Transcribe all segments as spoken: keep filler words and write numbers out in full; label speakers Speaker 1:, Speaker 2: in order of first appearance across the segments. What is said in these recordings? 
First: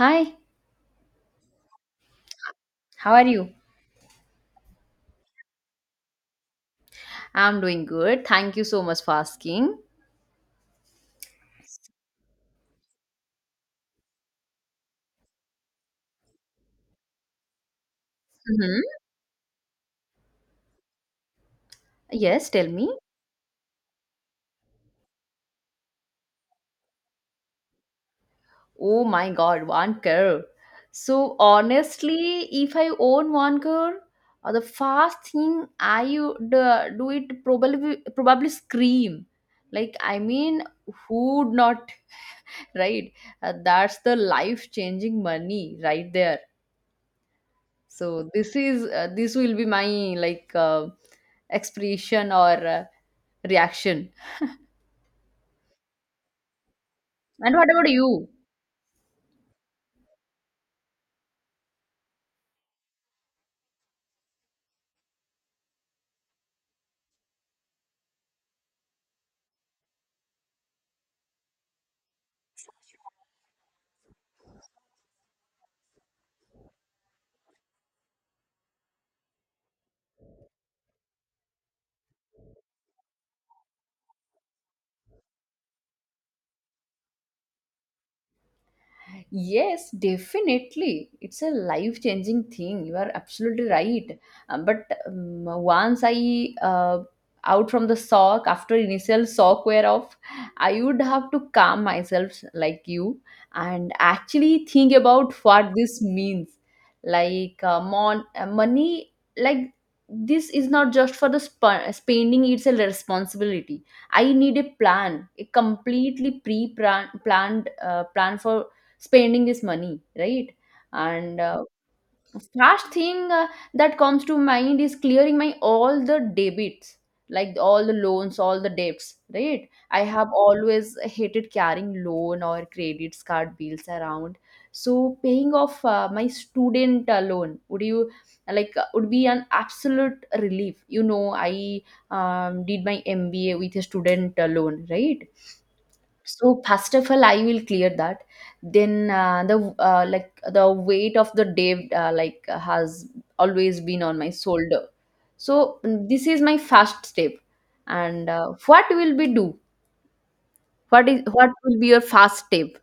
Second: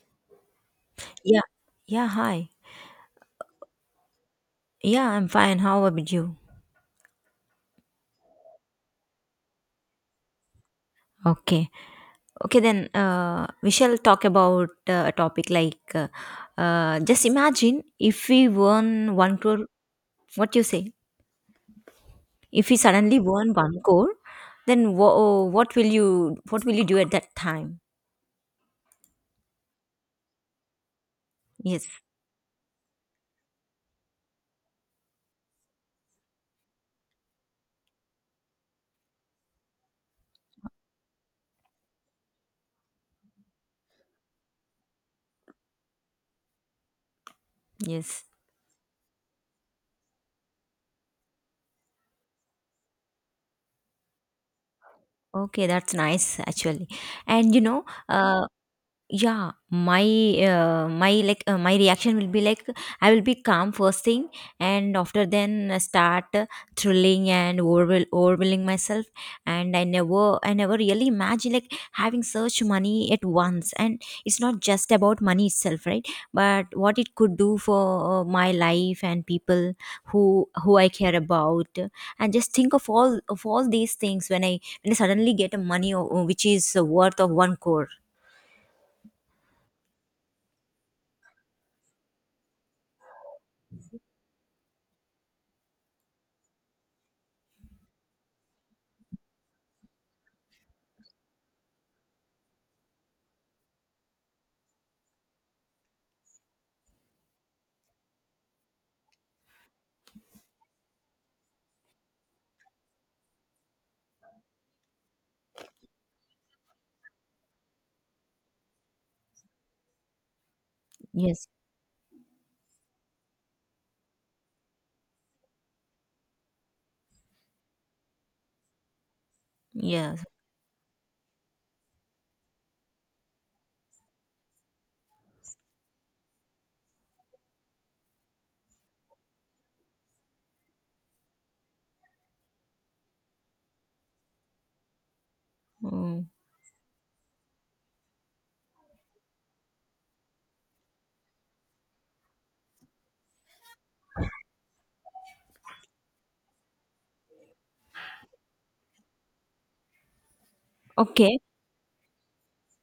Speaker 1: Hi,
Speaker 2: Yeah. Yeah, hi.
Speaker 1: how are you?
Speaker 2: Yeah, I'm fine. How about you?
Speaker 1: I'm doing good. Thank you so much for asking.
Speaker 2: Okay. Okay, then uh, we shall talk about uh, a topic like uh, uh, just imagine if we
Speaker 1: Mhm.
Speaker 2: won one crore. What you say?
Speaker 1: Yes, tell
Speaker 2: If we
Speaker 1: me.
Speaker 2: suddenly won one crore, then wha- what will you what will you do at that time?
Speaker 1: Oh my God, one crore. So
Speaker 2: Yes.
Speaker 1: honestly, if I own one crore, uh, the first thing I would uh, do it probably probably scream. Like I mean, who would not, right? Uh, that's the life-changing money right there.
Speaker 2: Yes.
Speaker 1: So this is uh, this will be my like uh, expression or uh, reaction.
Speaker 2: Okay, that's nice actually. And
Speaker 1: And
Speaker 2: you
Speaker 1: what
Speaker 2: know,
Speaker 1: about you?
Speaker 2: uh, Yeah, my uh, my like uh, my reaction will be like I will be calm first thing, and after then uh, start uh, thrilling and overwhel- overwhelming myself. And I never I never really imagine like having such money at once. And it's not just about money itself, right? But what it could do for uh, my life and people who who I care about. And just think of all of all these things when I when I suddenly get a money uh, which is uh, worth of one crore.
Speaker 1: Yes, definitely. It's a life changing thing. You are absolutely right. Uh, but um, once I uh, out from the shock after initial shock wear off, I would have to calm myself like you and actually think about what this means. Like uh, mon- uh, money, like this is not just for the sp- spending. It's a responsibility. I need a plan, a completely pre-planned uh, plan for spending this money, right? and
Speaker 2: Yes.
Speaker 1: uh, first thing uh, that comes to mind is clearing my all the debits, like all the loans, all the debts, right? I
Speaker 2: Yes.
Speaker 1: have always hated carrying loan or credit card bills around, so paying off uh, my student uh, loan would you like uh, would be an absolute relief, you know. I um, did my MBA with a student uh, loan, right?
Speaker 2: Mm.
Speaker 1: So first of all I will clear that. Then uh, the uh, like the weight of the day, uh, like has always been on my shoulder. So mm, this is my first step. And uh, what will we do what is
Speaker 2: Okay.
Speaker 1: what will be your first step?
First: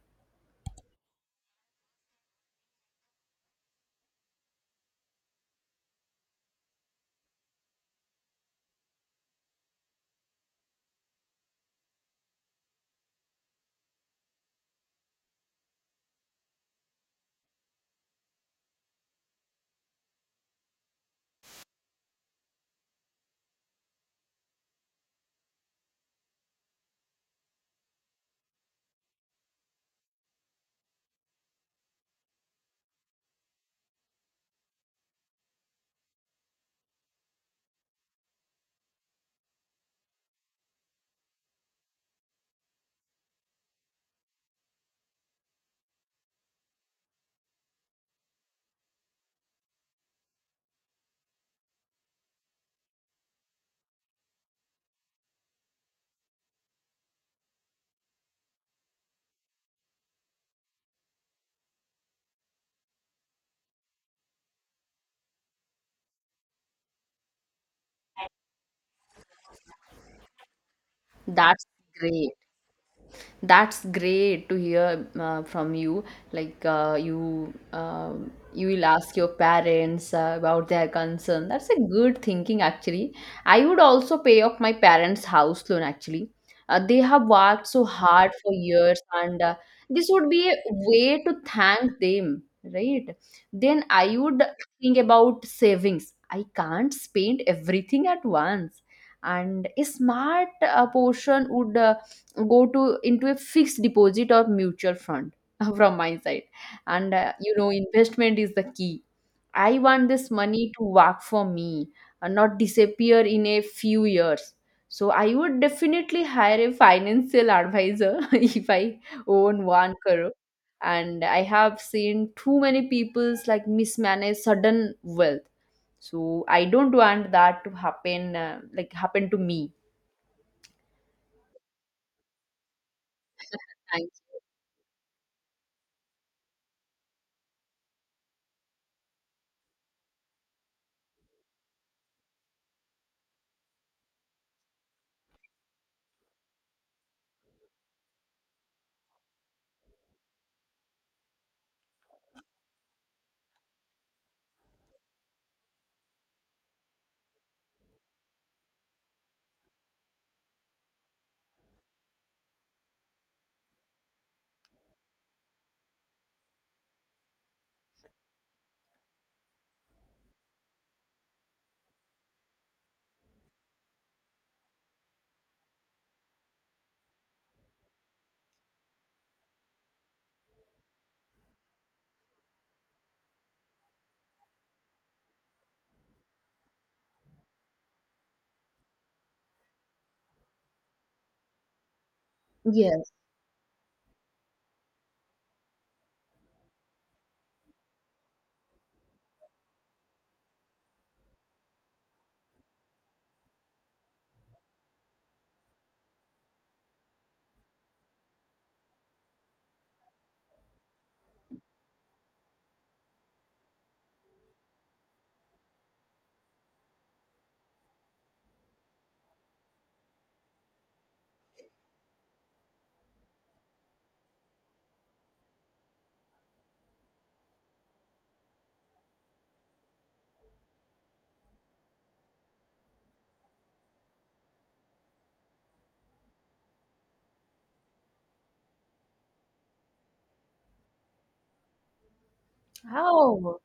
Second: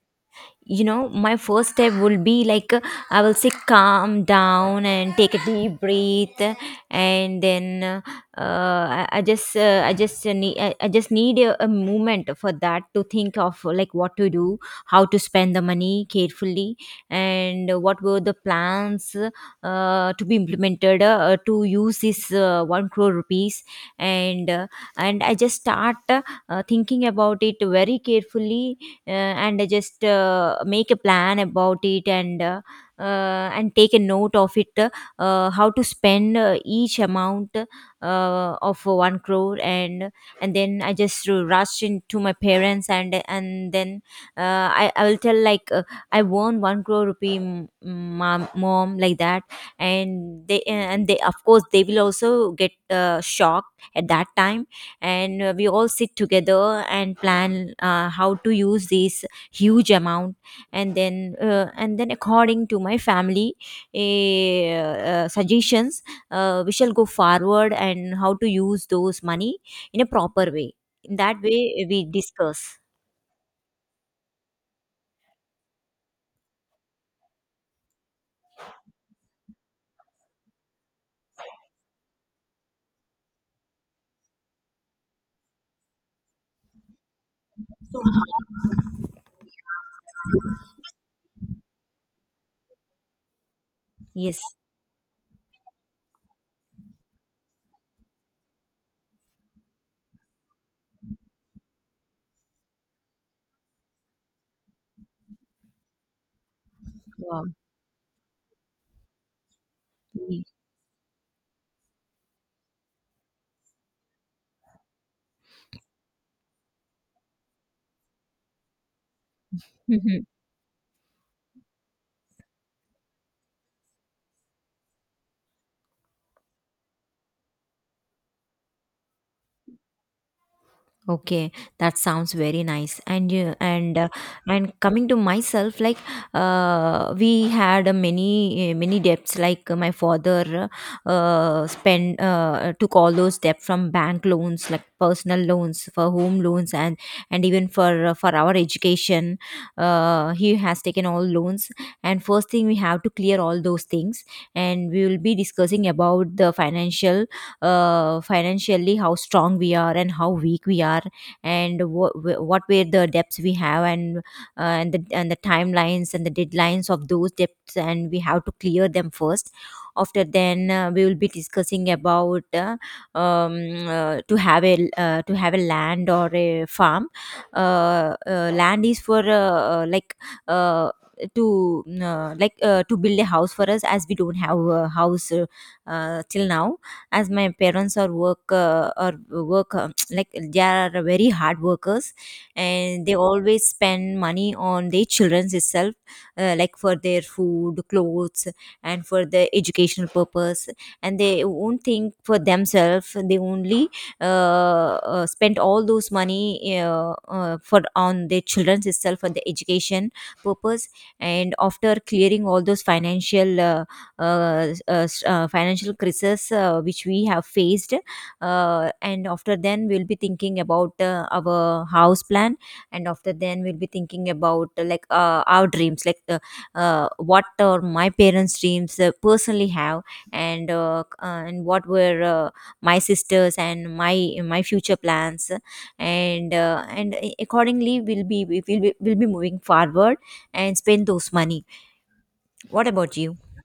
Speaker 2: You know my first step will be like uh, I will say calm down and take a deep breath, and then uh, I, I just uh, I just uh, need I, I just need a, a moment for that to think of uh, like what to do, how to spend the money carefully, and uh, what were the plans uh, to be implemented uh, to use this uh, one crore rupees. And uh, and I just start uh, uh, thinking about it very carefully, uh, and just uh, make a plan about it, and uh, uh, and take a note of it, uh, how to spend uh, each amount uh, of one crore. and and then I just rush into my parents, and and then uh, I I will tell like uh, I won one crore rupee, m- mom, mom, like that. And they and they of course they will also get uh, shocked at that time. And uh, we all sit together and plan uh, how to use this huge amount. And then uh, and then according to my family eh, uh, suggestions, uh, we shall go forward and how to use those money in a proper way. In that
Speaker 1: That's
Speaker 2: way we
Speaker 1: great.
Speaker 2: discuss.
Speaker 1: That's great to hear uh, from you. Like uh, you um, you will ask your parents uh, about their concern. That's a good thinking actually. I would also pay off my parents house loan actually. Uh, they have worked so hard for years, and uh, this would be a way to thank them, right? Then I
Speaker 2: Yes.
Speaker 1: would think about savings. I can't spend everything at once, and a smart uh, portion would uh, go to into a fixed deposit or mutual fund, from my side. And uh,
Speaker 2: Wow.
Speaker 1: you know, investment is the key. I want this money to work for me and not disappear in a few years. So I would definitely hire a financial advisor if I own one
Speaker 2: Mhm.
Speaker 1: crore. And I have seen too many people's like mismanage sudden wealth, so I don't want that to happen, uh, like happen to me.
Speaker 2: Okay, that sounds very nice. And you and uh,
Speaker 1: Thank
Speaker 2: and coming to myself, like uh, we had uh, many uh, many debts. Like uh, my father uh, spent uh, took all those debt from bank loans, like personal loans, for home loans, and and even for uh, for our education. Uh, he has taken all loans. And first thing we have to clear all those things, and we will be discussing about the financial uh, financially how strong we are and how weak we are, and wh- wh- what were the debts we have, and uh, and the and the timelines and the deadlines of those debts, and we have to clear them first. After then uh, we will be discussing about uh, um, uh, to have a uh, to have a land or a farm. Uh, uh, land is for uh, uh, like uh, to uh, like uh, to build a house for us, as we don't have a house uh, uh, till now. As my parents are work uh, or work um, like they are very hard workers,
Speaker 1: you.
Speaker 2: and
Speaker 1: Yes.
Speaker 2: they always spend money on their children's itself. Uh, like for their food, clothes, and for the educational purpose. And they won't think for themselves. They only uh, uh, spend all those money uh, uh, for on their children's itself for the education purpose. And after clearing all those financial uh, uh, s- uh, s- uh, financial crisis uh, which we have faced, uh, and after then we'll be thinking about uh, our house plan. And after then we'll be thinking about uh, like uh, our dreams, like uh, uh, what are my parents dreams uh, personally have. And uh, c- uh, and what were uh, my sisters and my my future plans. And uh, and a- accordingly we'll be we will be, we'll be moving forward and spend those money. What about you?
Speaker 1: Oh,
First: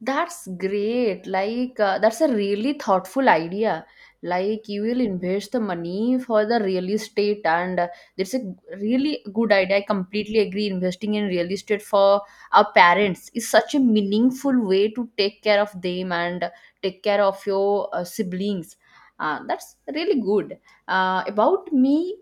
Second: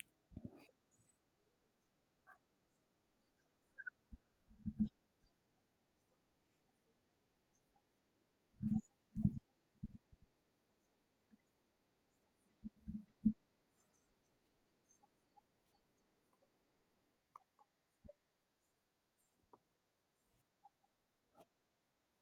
Speaker 1: that's great. Like, uh, that's a really thoughtful idea. Like, you will invest the money for the real estate, and uh, that's a really good idea. I completely agree. Investing in real estate for our parents is such a meaningful way to take care of them and take care of your uh, siblings. Uh, that's really good. Uh, about me,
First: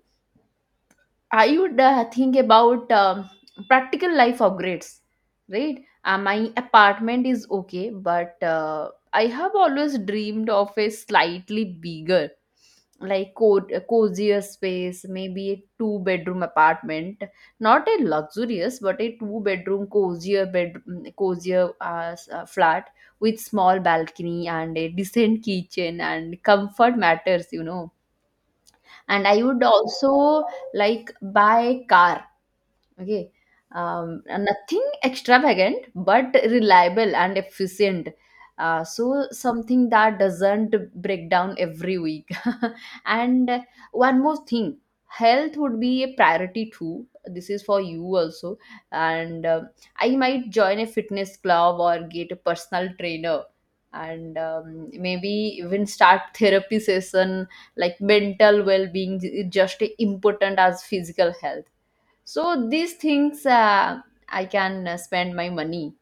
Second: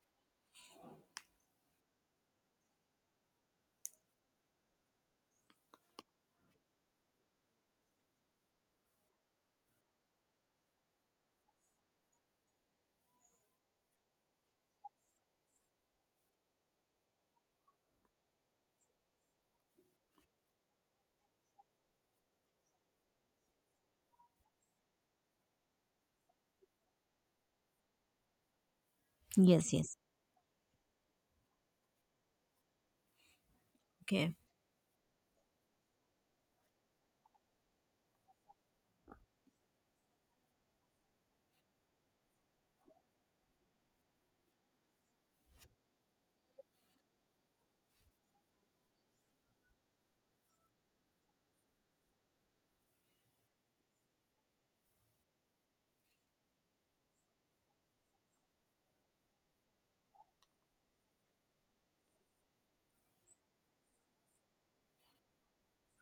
Speaker 1: I would uh, think about um, practical life upgrades, right? Uh, my apartment is okay, but uh, I have always dreamed of a slightly bigger, like co- a cozier space, maybe a two bedroom apartment, not a luxurious, but a two bedroom cozier bed, mm, cozier uh, s- uh, flat with small balcony and a decent kitchen, and comfort matters, you know. And I would
Speaker 2: Yes, yes.
Speaker 1: also like buy car. Okay. Um,
Speaker 2: Okay.
Speaker 1: nothing extravagant, but reliable and efficient. Uh, so something that doesn't break down every week. And one more thing, health would be a priority too. This is for you also. And um I might join a fitness club or get a personal trainer. And um, maybe even start therapy session, like mental well-being is just as important as physical health. So these things uh, I can uh, spend my money.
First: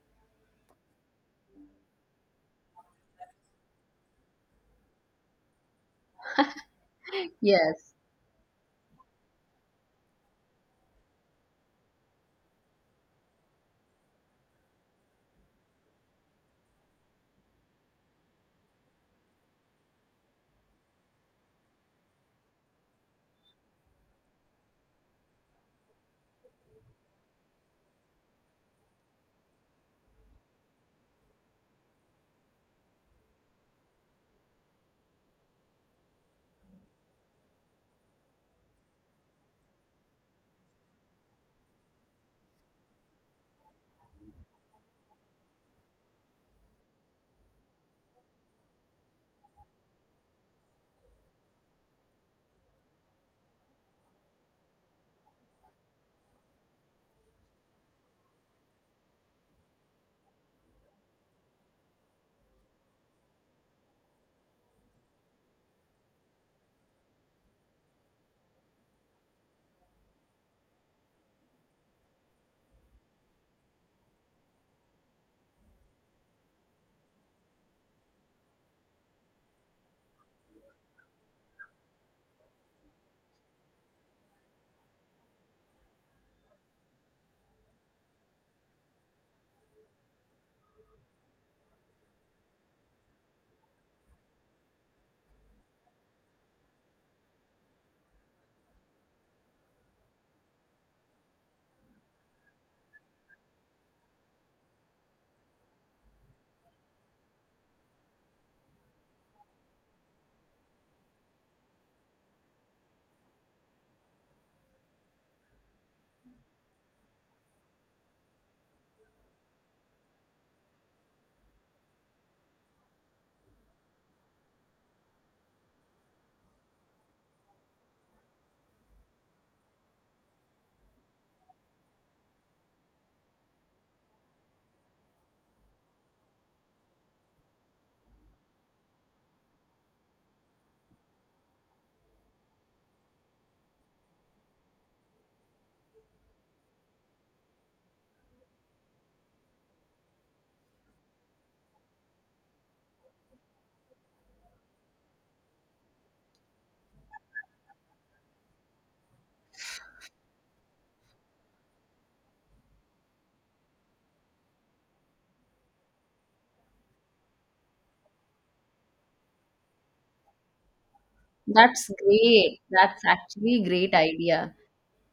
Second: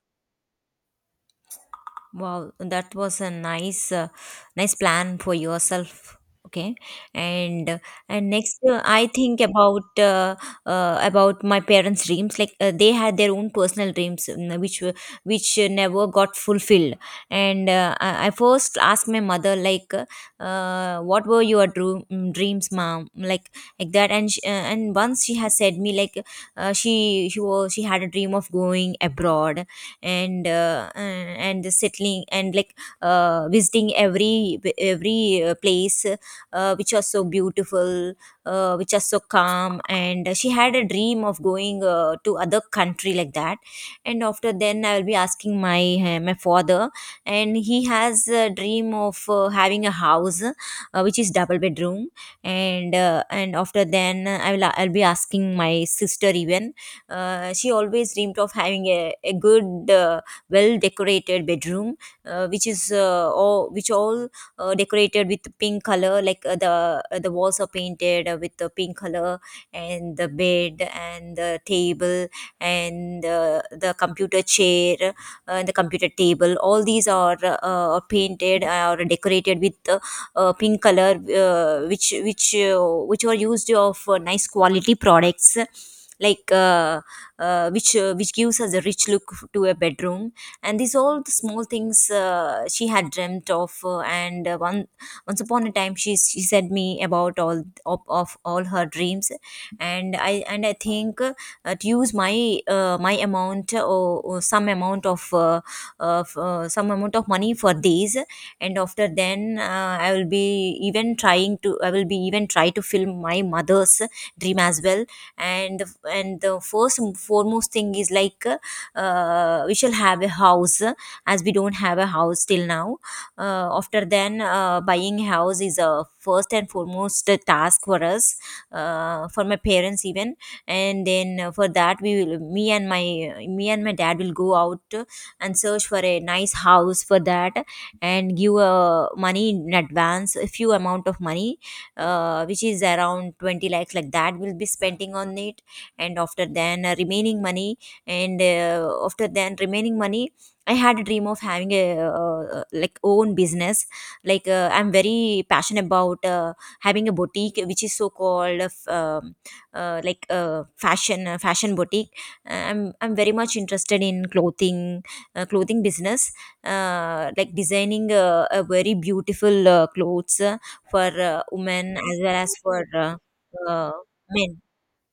Speaker 2: Wow, that was a nice, uh, nice plan for yourself. Okay, and uh,
Speaker 1: Yes,
Speaker 2: and next uh, I think about uh, uh, about my parents' dreams. Like uh, they had their own personal dreams, mm, which were which uh, never got fulfilled. And uh, I, I first asked my mother, like, uh, uh, what were your dream, mm, dreams, mom? Like like that. And she, uh, and once she has said me, like, uh, she she was she had a dream of going abroad. And uh, uh, and settling and like uh, visiting every every uh, place uh, which was so beautiful, uh, which was so calm. And she had a dream of going uh, to other country like that. And after then I will be asking my uh, my father. And he has a dream of uh, having a house uh, which is double bedroom. And uh, and after then i will I'll be asking my sister even. Uh, she always dreamed of having a, a good, uh, well decorated bedroom, uh, which is uh, all which all uh, decorated with pink color. Like uh, the uh, the walls are painted uh, with the pink color, and the bed and the table, and uh, the computer chair uh, and the computer table. All these are uh, uh, painted uh, or decorated with uh, uh, pink color, uh, which which uh, which are used of uh, nice quality products, like. Uh, uh, which uh, which gives us a rich look to a bedroom. And these all the small things uh, she had dreamt of. Uh, and uh, one once upon a time, she she said me about all of, of all her dreams. And I and I think uh, to use my uh, my amount uh, or, or some amount of uh, of uh, some amount of money for these. And after then uh, i will be even trying to I will be even try to film my mother's dream as well. And the, and the first and foremost thing is like uh, we shall have a house uh, as we don't have a house till now. Uh, after then uh, buying a house is a first and foremost uh, task for us, uh, for my parents even. And then uh, for that we will me and my me and my dad will go out uh, and search for a nice house for that, and give uh, money in advance, a few amount of money uh, which is around twenty lakhs like that will be spending on it. And after then uh, remaining money, and uh, after then remaining money I had a dream of having a uh, uh, like own business. Like uh, I'm very passionate about uh, having a boutique which is so called uh, f- um, uh, like uh, fashion uh, fashion boutique. Uh, i'm I'm very much interested in clothing, uh, clothing business, uh, like designing uh, a very beautiful uh, clothes for uh,
Speaker 1: that's
Speaker 2: women as well as
Speaker 1: great.
Speaker 2: for
Speaker 1: That's
Speaker 2: uh,
Speaker 1: actually
Speaker 2: uh,
Speaker 1: great idea.
Speaker 2: men.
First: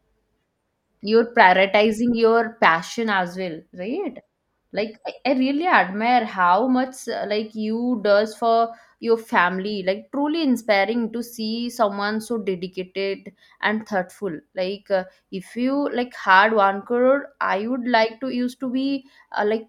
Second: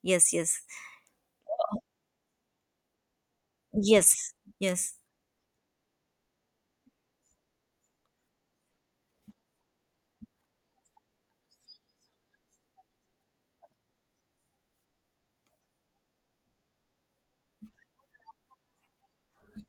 Speaker 2: Yes, yes,
Speaker 1: You're prioritizing your passion as well, right?
Speaker 2: yes, yes.
Speaker 1: Like I, I really admire how much uh, like you does for your family. Like truly inspiring to see someone so dedicated and thoughtful. Like uh, if you like had one crore, I would like to used to be uh, like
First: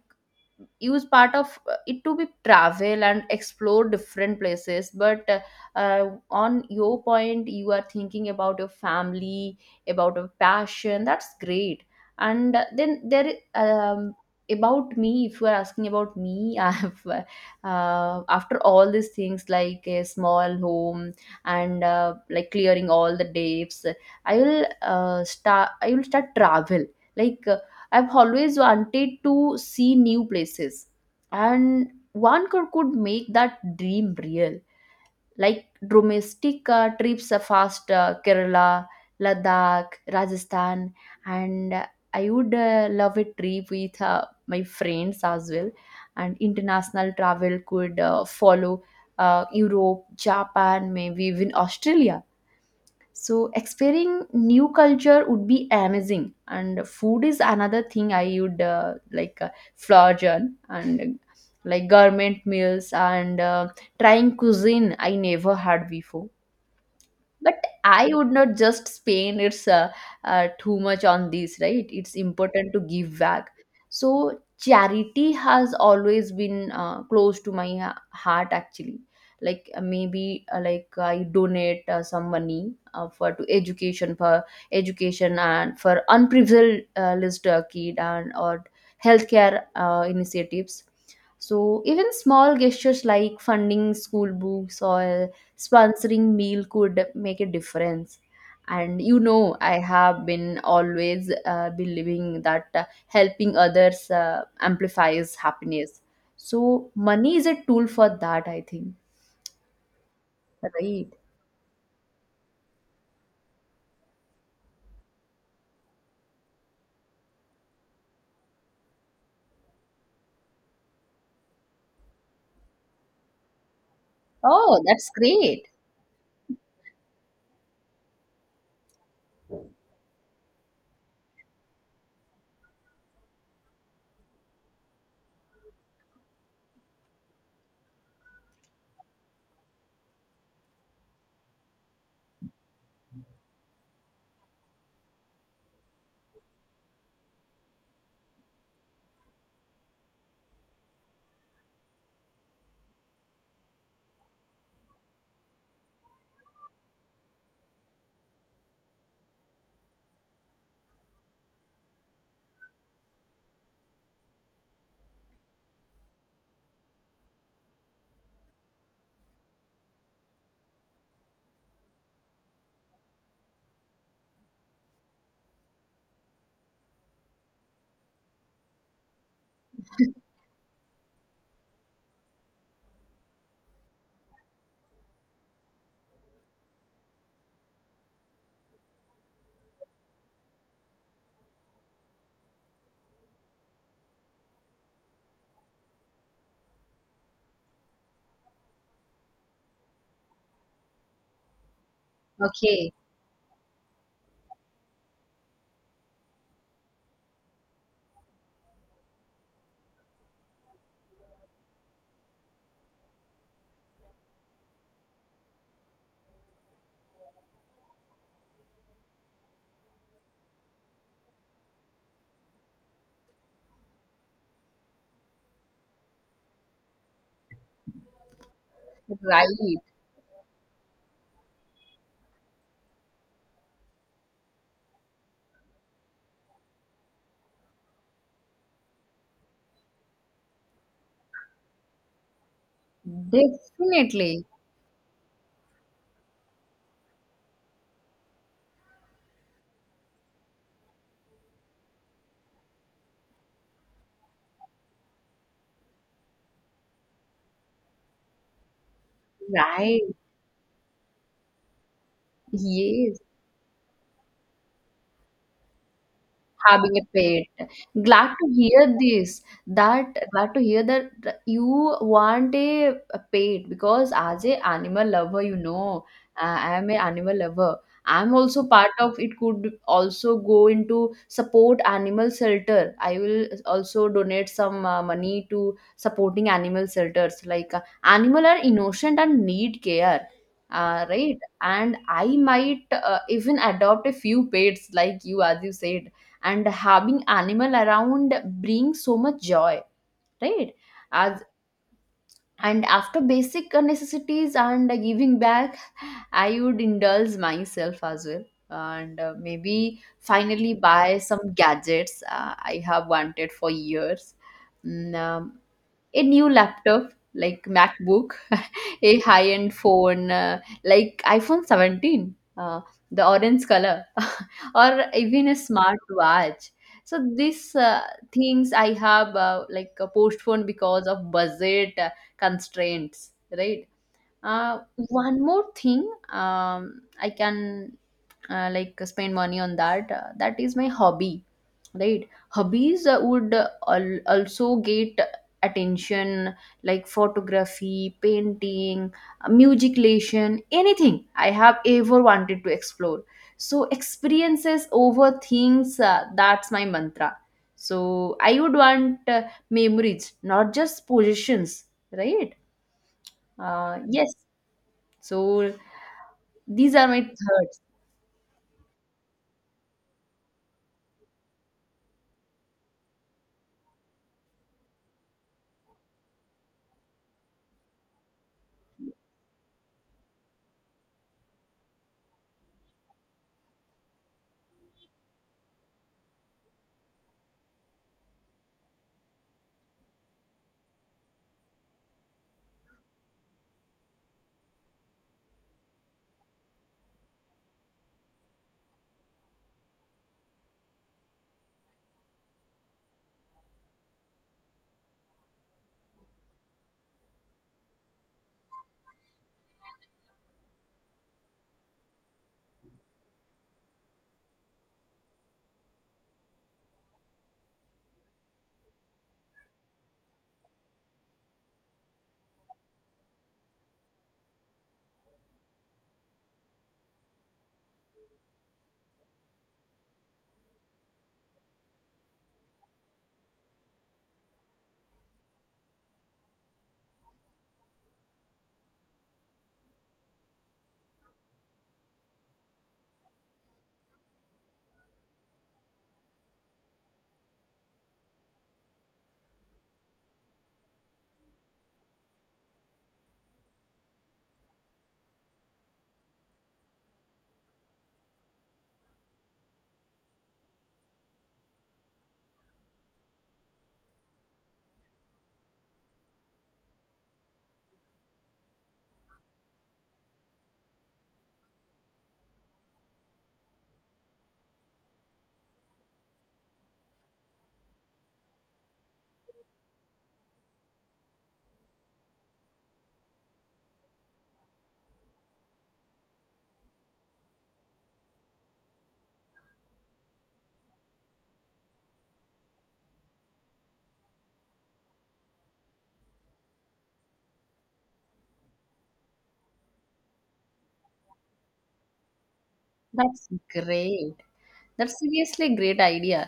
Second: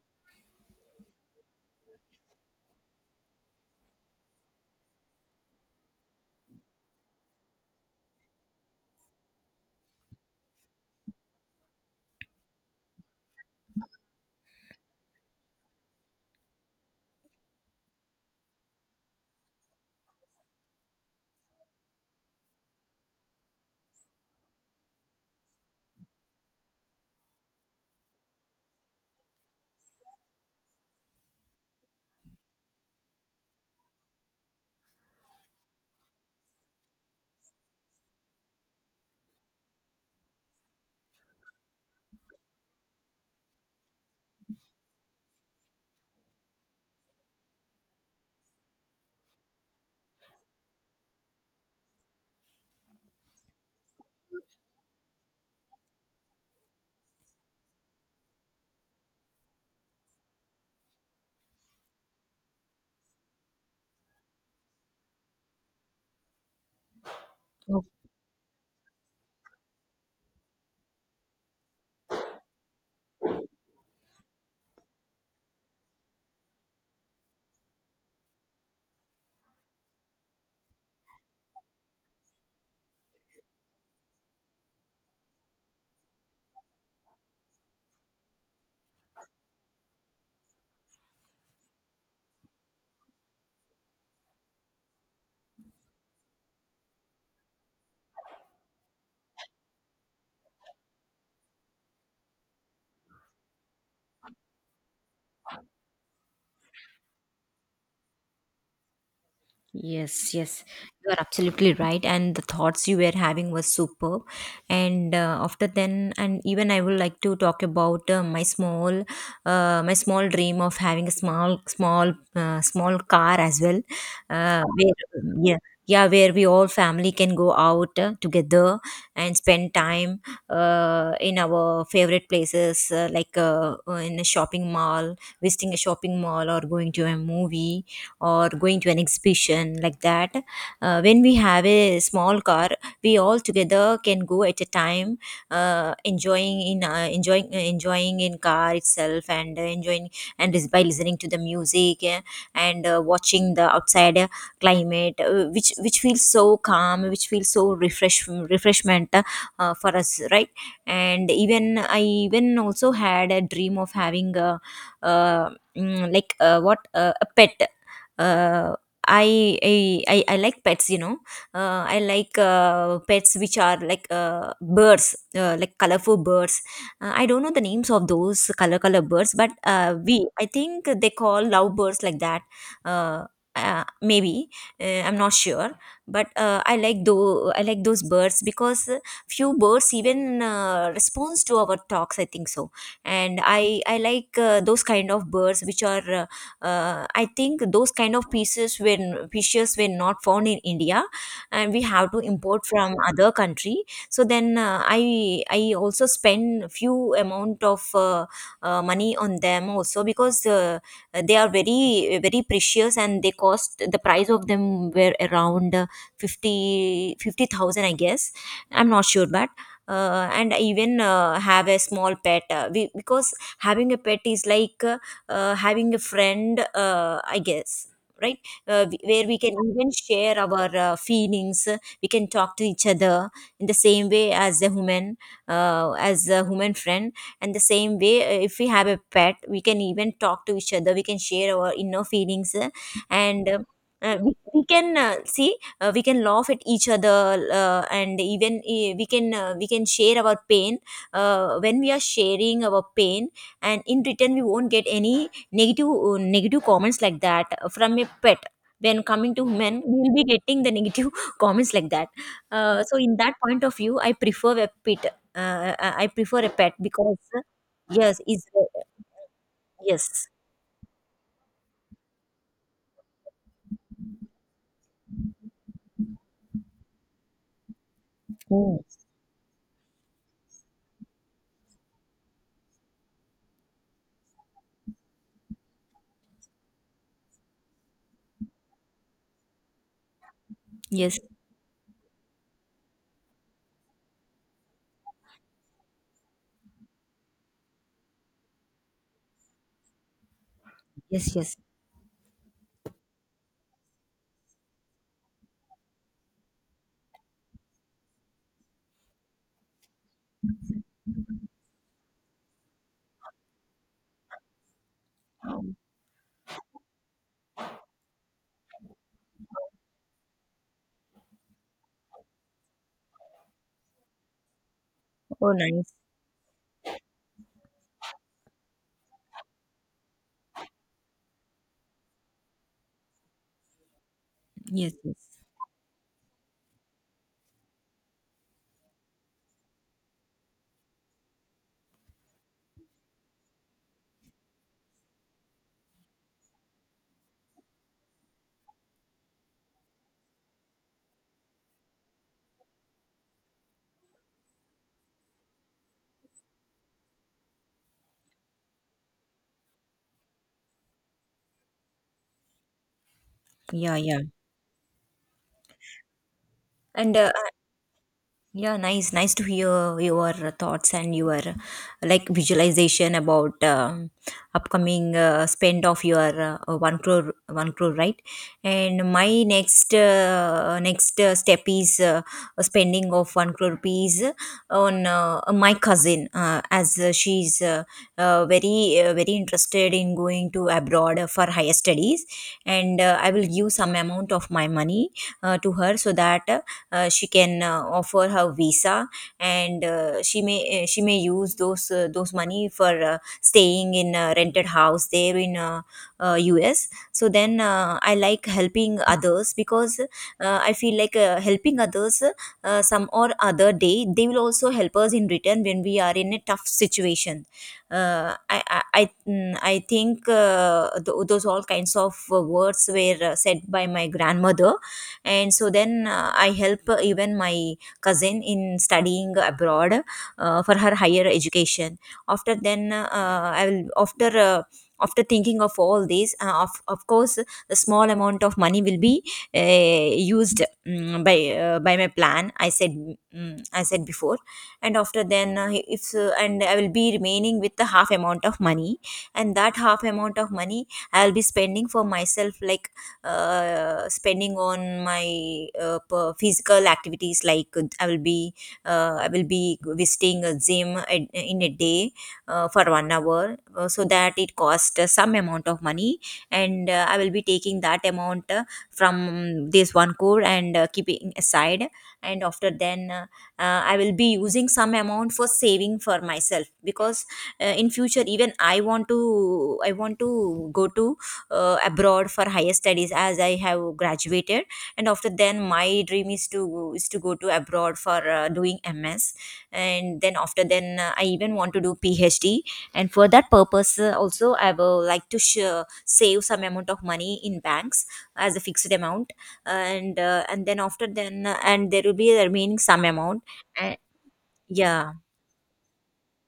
Speaker 1: use part of uh, it to be travel and explore different places. But uh, uh, On your point, you are thinking about your family, about your passion. That's great. And uh, then there um, about me, if you are asking about me, I have uh, uh, after all these things like a small home, and uh, like clearing all the debts, i will uh, start i will start travel, like uh, I've always wanted to see new places, and one could, could make that dream real. Like domestic uh, trips are fast, uh, Kerala, Ladakh, Rajasthan, and uh, I would uh, love a trip with uh, my friends as well. And international travel could uh, follow, uh, Europe, Japan, maybe even Australia. So experiencing new culture would be amazing, and food is another thing I would uh, like uh, flourish on. And like government meals and uh, trying cuisine I never had before. But I would not just spend it's uh, uh, too much on this, right? It's important to give back. So charity has always been uh, close to my ha- heart actually. Like uh, maybe uh, like I donate uh, some money uh, for to education for education, and for unprivileged uh, list, uh, kid and or healthcare uh, initiatives. So even small gestures like funding school books or sponsoring meal could make a difference. And you know, I have been always uh, believing that uh, helping others uh, amplifies happiness. So money is a tool for that, I think.
Speaker 2: Yes, yes, you
Speaker 1: Right.
Speaker 2: are absolutely right. And the thoughts you were having was superb. And uh, after then, and even I would like to talk about uh, my small, uh, my small dream of having a small, small, uh, small car as well. Uh,
Speaker 1: Oh, that's
Speaker 2: where, yeah,
Speaker 1: great.
Speaker 2: yeah, where we all family can go out uh, together and spend time uh, in our favorite places, uh, like uh, uh, in a shopping mall, visiting a shopping mall, or going to a movie, or going to an exhibition like that. Uh, when we have a small car, we all together can go at a time, uh, enjoying in uh, enjoying uh, enjoying in car itself, and uh, enjoying, and is by listening to the music, uh, and uh, watching the outside uh, climate, uh, which which feels so calm, which feels so refresh refreshment, uh, uh, for us, right? And even I even also had a dream of having a uh, mm, like uh, what uh, a pet. uh, I, I I I like pets, you know. Uh, I like uh, pets which are like uh, birds, uh, like colorful birds. Uh, I don't know the names of those color color birds, but uh, we I think they call lovebirds like that. Uh, uh, Maybe uh, I'm not sure, but uh, I like though I like those birds because uh, few birds even uh, responds to our talks. I think so, and I I like uh, those kind of birds which are uh, uh, I think those kind of pieces when fishes were not found in India, and we have to import
Speaker 1: Okay.
Speaker 2: from other country. So then uh, i i also spend few amount of uh, uh, money on them also because uh, they are very, very precious, and they cost, the price of them were around uh, 50 fifty thousand, I guess. I'm not sure, but uh, and I even uh, have a small pet, uh, we, because having a pet is like uh, uh, having a friend, uh, I guess, right? Uh, w- where we
Speaker 1: Right.
Speaker 2: can even share our uh, feelings. Uh, we can talk to each other in the same way as a human, uh, as a human friend. And the same way, uh, if we have a pet, we can even talk to each other, we can share our inner feelings, uh, and uh, uh, we,
Speaker 1: Definitely.
Speaker 2: we can uh, see, uh, we can laugh at each other, uh, and even uh, we can uh, we can share our pain uh, when we are sharing our pain. And in return we won't get any negative uh, negative comments like that from a pet. When coming to men
Speaker 1: Right.
Speaker 2: we'll be getting the negative comments like that. Uh, so in
Speaker 1: Yes,
Speaker 2: that point of view I prefer a pet. Uh, i I prefer a pet
Speaker 1: having a
Speaker 2: because uh,
Speaker 1: pet.
Speaker 2: yes
Speaker 1: Glad
Speaker 2: is.
Speaker 1: to hear this, that
Speaker 2: Yes.
Speaker 1: glad to hear that, that you want a, a pet. Because as a animal lover, you know, uh, I am a animal lover. I'm also
Speaker 2: Mm.
Speaker 1: part of it could also go into support animal shelter. I will also donate some uh, money to supporting animal shelters. Like uh, animal are innocent and need care, uh,
Speaker 2: Yes,
Speaker 1: right. And I might uh, even adopt a few pets like you, as you said. And having animal around brings so much joy, right?
Speaker 2: yes,
Speaker 1: As
Speaker 2: yes.
Speaker 1: and after basic necessities and giving back, I would indulge myself as well, and uh, maybe finally buy some gadgets uh, I have wanted for years. Mm, um, a new laptop like MacBook, a high-end phone uh, like iPhone seventeen, uh, the orange color, or even
Speaker 2: Oh,
Speaker 1: a
Speaker 2: nice.
Speaker 1: smartwatch. So these uh, things I have uh, like uh, postponed because of budget uh, constraints, right? Uh,
Speaker 2: Yes,
Speaker 1: one
Speaker 2: yes.
Speaker 1: more thing, um, I can uh, like spend money on that, uh, that is my hobby, right? Hobbies uh, would uh, al- also get attention, like photography, painting, uh, musiclation, anything I have ever wanted to explore. So experiences over things, uh, that's my mantra. So I would want uh, memories, not just possessions, right?
Speaker 2: Yeah,
Speaker 1: Uh,
Speaker 2: yeah.
Speaker 1: yes, so these are
Speaker 2: And
Speaker 1: my
Speaker 2: uh,
Speaker 1: thoughts.
Speaker 2: yeah, nice. Nice to hear your thoughts and your, like, visualization about um upcoming uh, spend of your uh, one crore, one crore, right? And my next uh, next uh, step is uh, spending of one crore rupees on uh, my cousin, uh, as uh, she's uh, uh, very uh, very interested in going to abroad for higher studies, and uh, I will give some amount of my money uh, to her, so that uh, uh, she can uh, offer her visa, and uh, she may uh, she may use those uh, those money for uh, staying in a rented house there in uh, uh, U S. So then uh, I like helping others, because uh, I feel like uh, helping others, uh, some or other day they will also help us in return when we are in a tough situation. uh, I, I, I, mm, I think uh, th- those all kinds of uh, words were uh, said by my grandmother. And so then uh, I help uh, even my cousin in studying abroad uh, for her higher education. After then uh, I will after uh, after thinking of all this, uh, of, of course the small amount of money will be uh, used, mm, by uh, by my plan i said mm, i said before. And after then uh, if uh, and I will be remaining with the half amount of money, and that half amount of money I'll be spending for myself, like uh, spending on my uh, per- physical activities, like uh, i will be uh, I will be visiting a gym at, in a day, uh, for one hour, uh, so that it cost uh, some amount of money. And uh, I will be taking that amount uh, from this one core and uh, keeping aside. And after then uh, uh, I will be using some amount for saving for myself, because uh, in future, even i want to i want to go to uh, abroad for higher studies, as I have graduated. And after then my dream is to is to go to abroad for uh, doing M S. And then after then uh, I even want to do P H D. And for that purpose uh, also I will like to sh- save some amount of money in banks as a fixed amount. And uh, and then after then uh, and there will be a remaining some amount.
Speaker 1: That's
Speaker 2: uh,
Speaker 1: great.
Speaker 2: yeah.
Speaker 1: That's seriously a great idea.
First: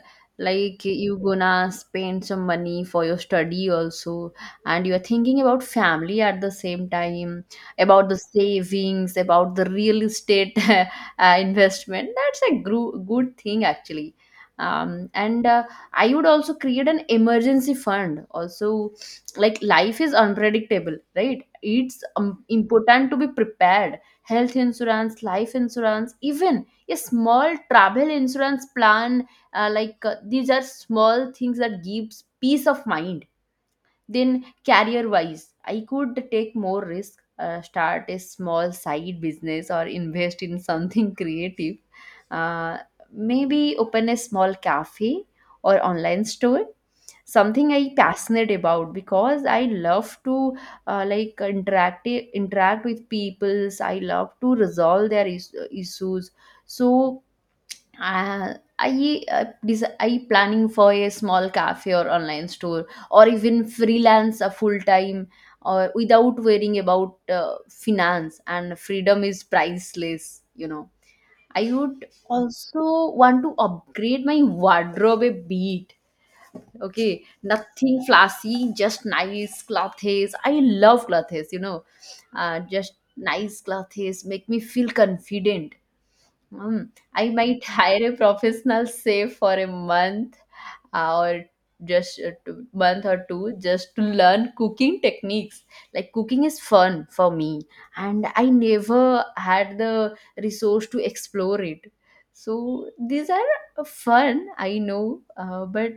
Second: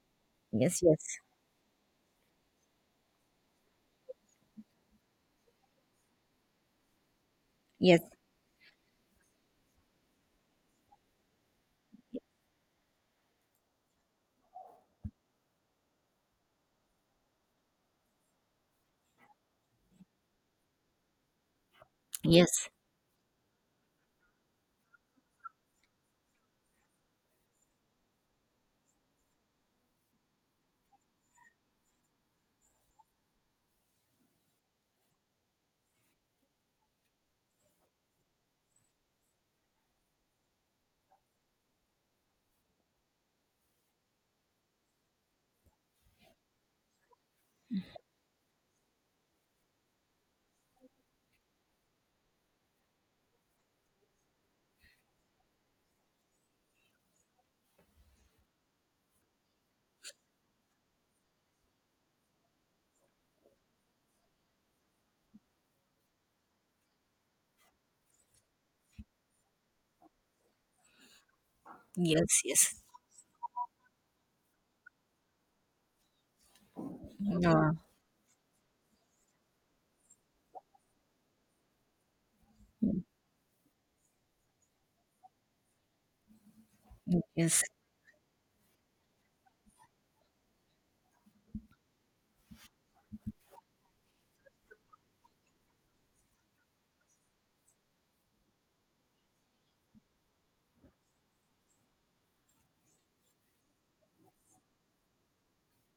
Speaker 2: Yes,
Speaker 1: Like you
Speaker 2: yes.
Speaker 1: gonna spend some money for your study also, and you are thinking about family at the same time,
Speaker 2: Yes,
Speaker 1: about the savings, about the real estate uh, investment. That's a gro- good thing actually. Um, and uh, I would also create an emergency fund. Also, like life is unpredictable, right? It's um,
Speaker 2: yes,
Speaker 1: important to be prepared. Health insurance, life insurance, even a small travel insurance plan, uh, like uh, these are small things that gives peace of mind. Then career wise, I could take more risk, uh, start a small side business or invest in something creative, uh, maybe open a small cafe or online store, something I passionate about because I love to uh, like interact interact with peoples, I love to resolve their is- issues. So uh, I uh, des- I planning for a small cafe or online store, or even freelance a full time, or without worrying about uh, finance, and freedom is priceless, you know. I would
Speaker 2: yes, yes.
Speaker 1: also want to upgrade my wardrobe a bit. Okay,
Speaker 2: Yeah.
Speaker 1: nothing flashy, just nice clothes. I love clothes, you know. Uh, just nice clothes make me feel confident. um, I
Speaker 2: Yes.
Speaker 1: might hire a professional, say for a month, uh, or just a two, month or two, just to learn cooking techniques. Like cooking is fun for me, and I never had the resource to explore it. So these are uh, fun, I know, uh, but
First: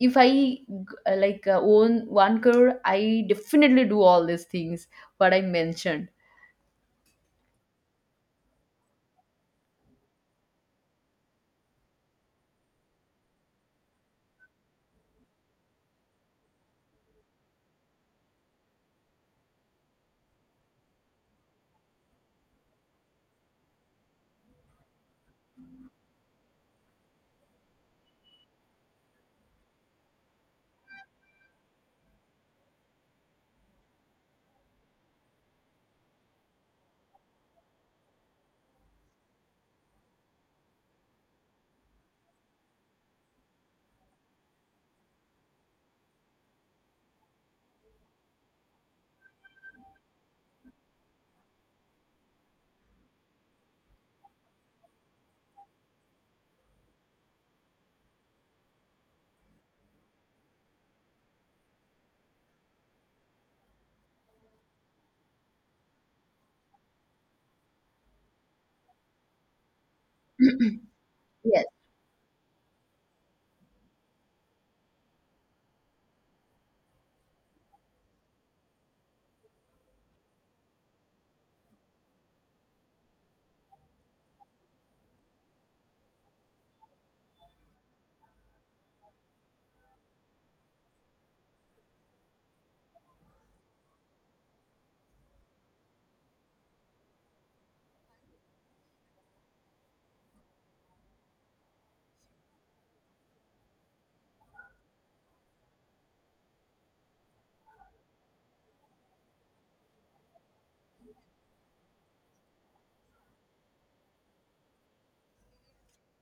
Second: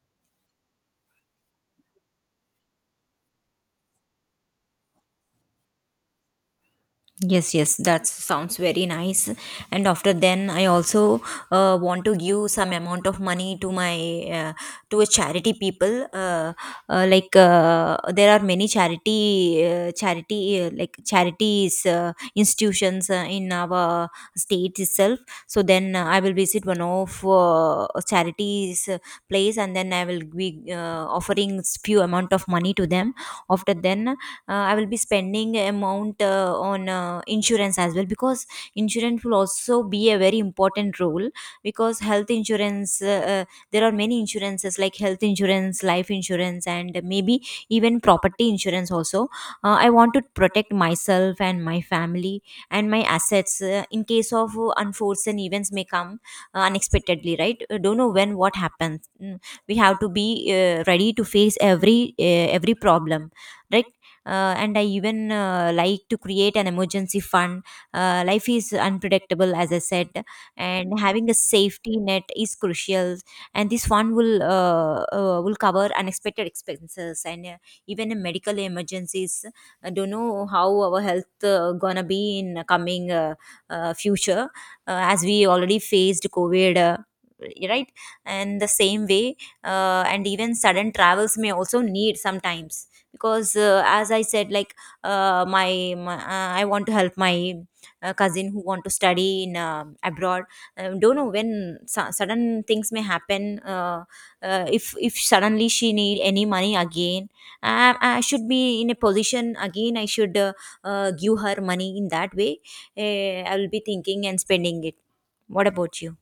Speaker 1: if I g- uh, like uh, own one crore, I definitely do all these things what I mentioned.
Speaker 2: Yes, yes, that sounds very nice. And after then, I also uh, want to give some amount of money to my uh, to a charity people. Uh, uh, like, uh, there are many charity uh, charity uh, like charities, uh, institutions, uh, in our state itself. So then uh, I will visit one of uh, charities uh, place, and then I will be uh, offering few amount of money to them. After then uh, I will be spending amount uh, on uh, insurance as well, because insurance will also be a very important role. Because health insurance, uh, uh, there are many insurances like health insurance, life insurance, and maybe even property insurance also. uh, I want to protect myself and my family and my assets, uh, in case of uh, unforeseen events may come uh, unexpectedly, right? Uh, don't know when what happens. Mm. We have to be uh, ready to face every uh, every problem, right? Uh, and I even uh, like to create an emergency fund. Uh, life is unpredictable, as I said, and having a
Speaker 1: Yes.
Speaker 2: safety net is crucial. And this fund will uh, uh, will cover unexpected expenses, and uh, even in medical emergencies. I don't know how our health uh, gonna be in coming uh, uh, future, uh, as we already faced COVID, uh, right? And the same way, uh, and even sudden travels may also need sometimes, because uh, as I said, like uh, my, my uh, I want to help my uh, cousin who want to study in um abroad. Um, don't know when su- sudden things may happen. uh, uh, if if suddenly she need any money again, I, I should be in a position again. I should uh, uh, give her money in that way. uh, I will be thinking and spending it. What about you?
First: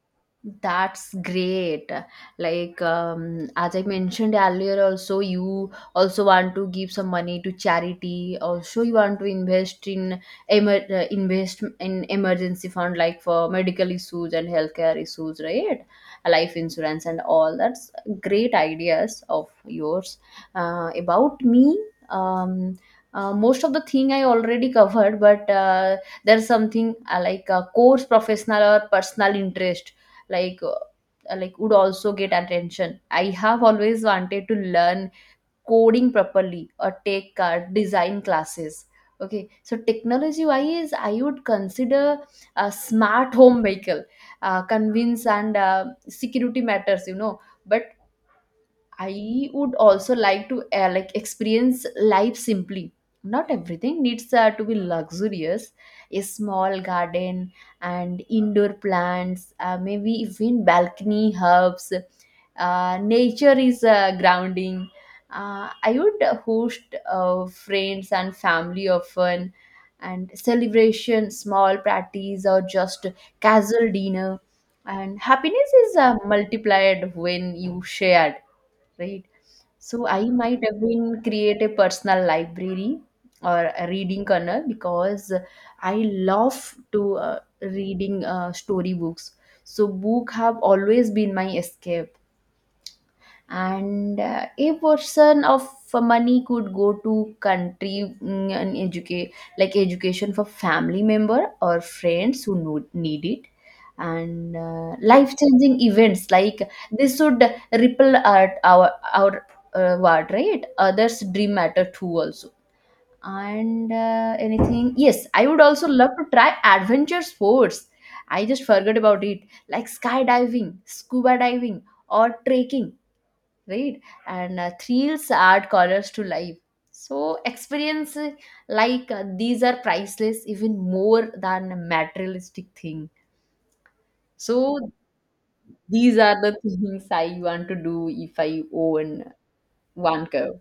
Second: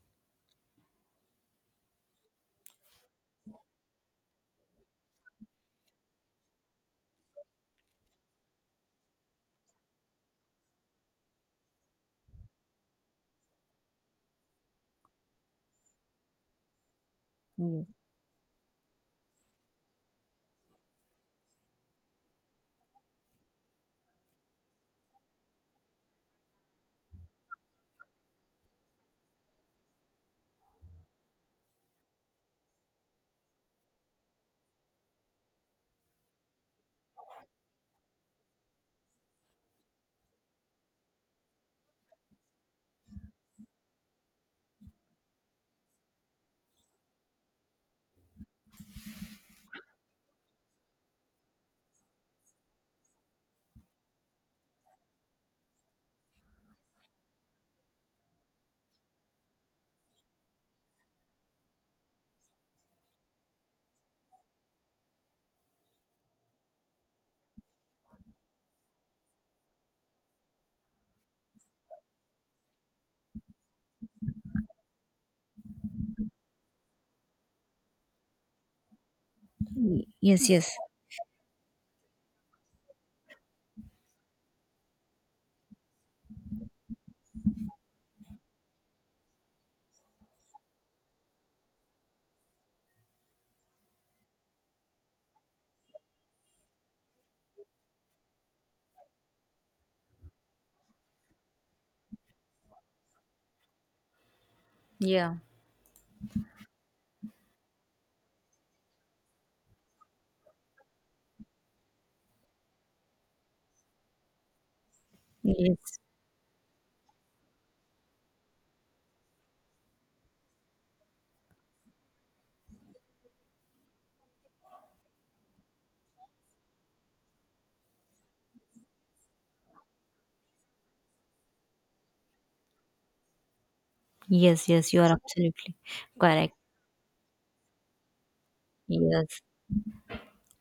Speaker 1: That's great. Like um, as I mentioned earlier, also you also want to give some money to charity. Also, you want to invest in emer- uh, invest in emergency fund, like for medical issues and healthcare issues, right? Life insurance and all.
Speaker 2: Mm.
Speaker 1: That's great ideas of yours. Uh, about me, um, uh, most of the thing I already covered, but uh, there's something uh, like a course, professional or personal interest, like uh, like would also get attention. I have always wanted to learn coding properly or take uh, design classes. Okay, so technology wise, I would consider a smart home vehicle, uh, convince and uh, security matters, you know. But I would also like to uh, like experience life simply. Not everything needs uh, to be luxurious. A small garden and indoor plants, uh, maybe even balcony herbs. Uh, nature is uh, grounding. Uh, I would host uh, friends and family often, and celebration, small parties, or just casual dinner. And happiness is uh, multiplied when you share, right? So I
Speaker 2: Yes,
Speaker 1: might
Speaker 2: yes.
Speaker 1: have been create a personal library or a reading corner, because I love to uh, reading uh, story books. So book have always been my escape, and uh, a portion of uh, money could go to country, mm, and educate, like education for family member or friends who no- need it. And uh,
Speaker 2: Yeah,
Speaker 1: life changing events like this should ripple out our our uh, ward, right? Others dream matter too also. And uh, anything, yes, I would also
Speaker 2: yes,
Speaker 1: love to try adventure sports. I just forgot about it, like skydiving, scuba diving, or trekking, right? And uh, thrills add colors to life. So experience, uh, like uh, these are priceless, even more than a materialistic thing.
Speaker 2: yes,
Speaker 1: So
Speaker 2: yes, you are absolutely
Speaker 1: these are the
Speaker 2: correct.
Speaker 1: things I want to do if I own
Speaker 2: Yes.
Speaker 1: one curve.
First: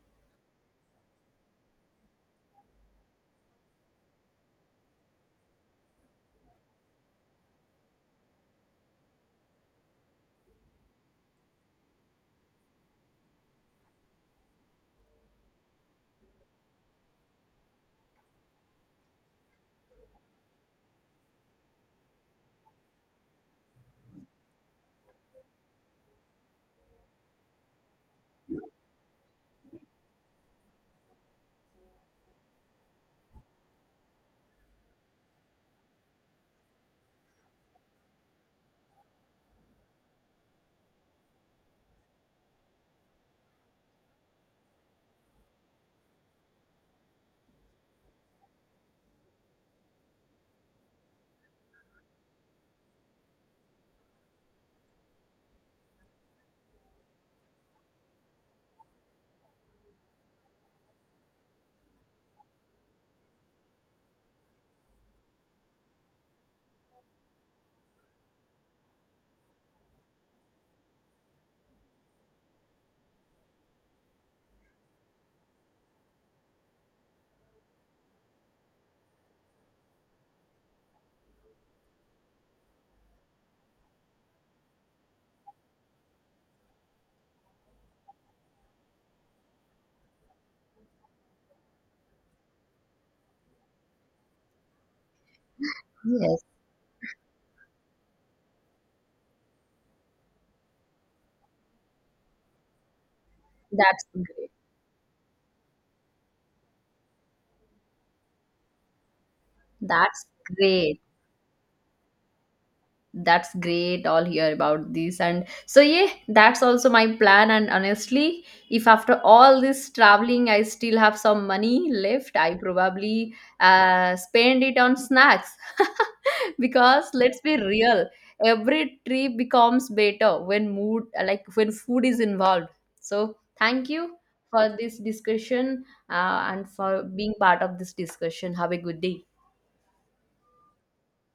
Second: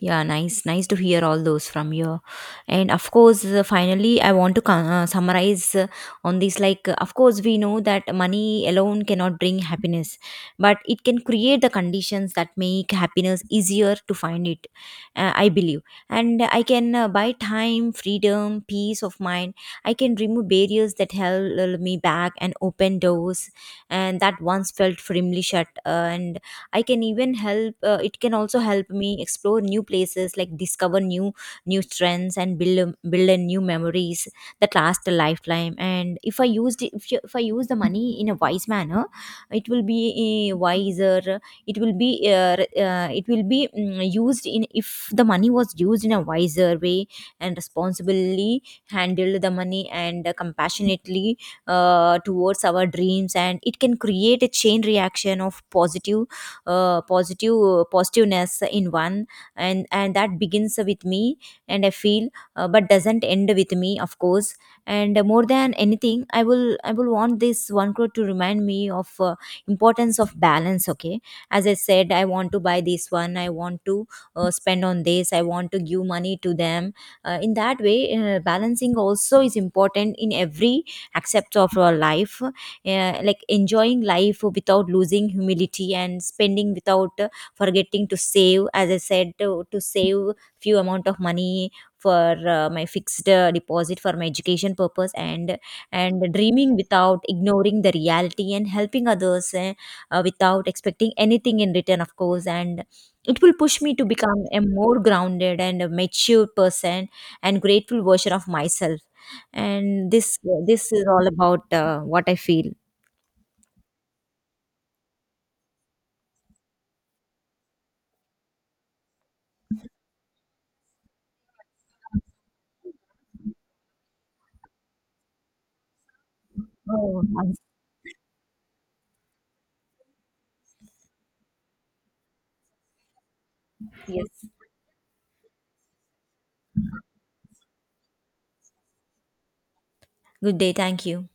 Speaker 2: Yeah, nice. Nice to hear all those from you. And of course uh, finally I want to con- uh, summarize uh, on this, like, uh, of course we know that money alone cannot bring happiness, but it can create the conditions that make happiness easier to find it, uh, I believe. And I can uh, buy time, freedom, peace of mind. I can remove barriers that held uh, me back and open doors, and that once felt firmly shut, uh, and I can even help uh, it can also help me explore new places, like discover new new trends and build a- build a new memories that last a lifetime. And if i used it- if, you- if I use the money in a wise manner, it will be uh, wiser. It will be uh, uh, it will be mm, used in, if the money was used in a wiser way, and responsibly handled the money, and uh, compassionately uh, towards our dreams, and it can create a chain reaction of positive uh, positive positiveness in one. And and that begins with me, and I feel, uh, but doesn't end with me, of course. And more than anything, i will i will want this one crore to remind me of uh, importance of balance, okay. As I said, I want to buy this one, I want to uh, spend on this, I want to give money to them, uh, in that way. Uh, balancing also is important in every aspect of our life, uh, like enjoying life without losing humility, and spending without uh, forgetting to save, as I said, to, to save few amount of money for uh, my fixed uh, deposit for my education purpose, and and
Speaker 1: Yes,
Speaker 2: dreaming without ignoring the reality, and helping others, uh, uh, without expecting anything in return, of course, and it will push me to
Speaker 1: that's
Speaker 2: become
Speaker 1: great
Speaker 2: a more grounded and a mature person, and grateful version of myself. And
Speaker 1: that's
Speaker 2: this this
Speaker 1: great
Speaker 2: is all about uh, what I feel.
Speaker 1: That's great. All hear about this. And so yeah, that's also my plan. And honestly, if after all this traveling I still have some money left, I probably uh, spend it on snacks, because
Speaker 2: Oh,
Speaker 1: let's
Speaker 2: nice.
Speaker 1: be real, every trip becomes better when mood like when food is involved. So thank you
Speaker 2: Yes.
Speaker 1: for this discussion, uh, and for being part of this discussion. Have a good day.
Speaker 2: Good day. Thank you.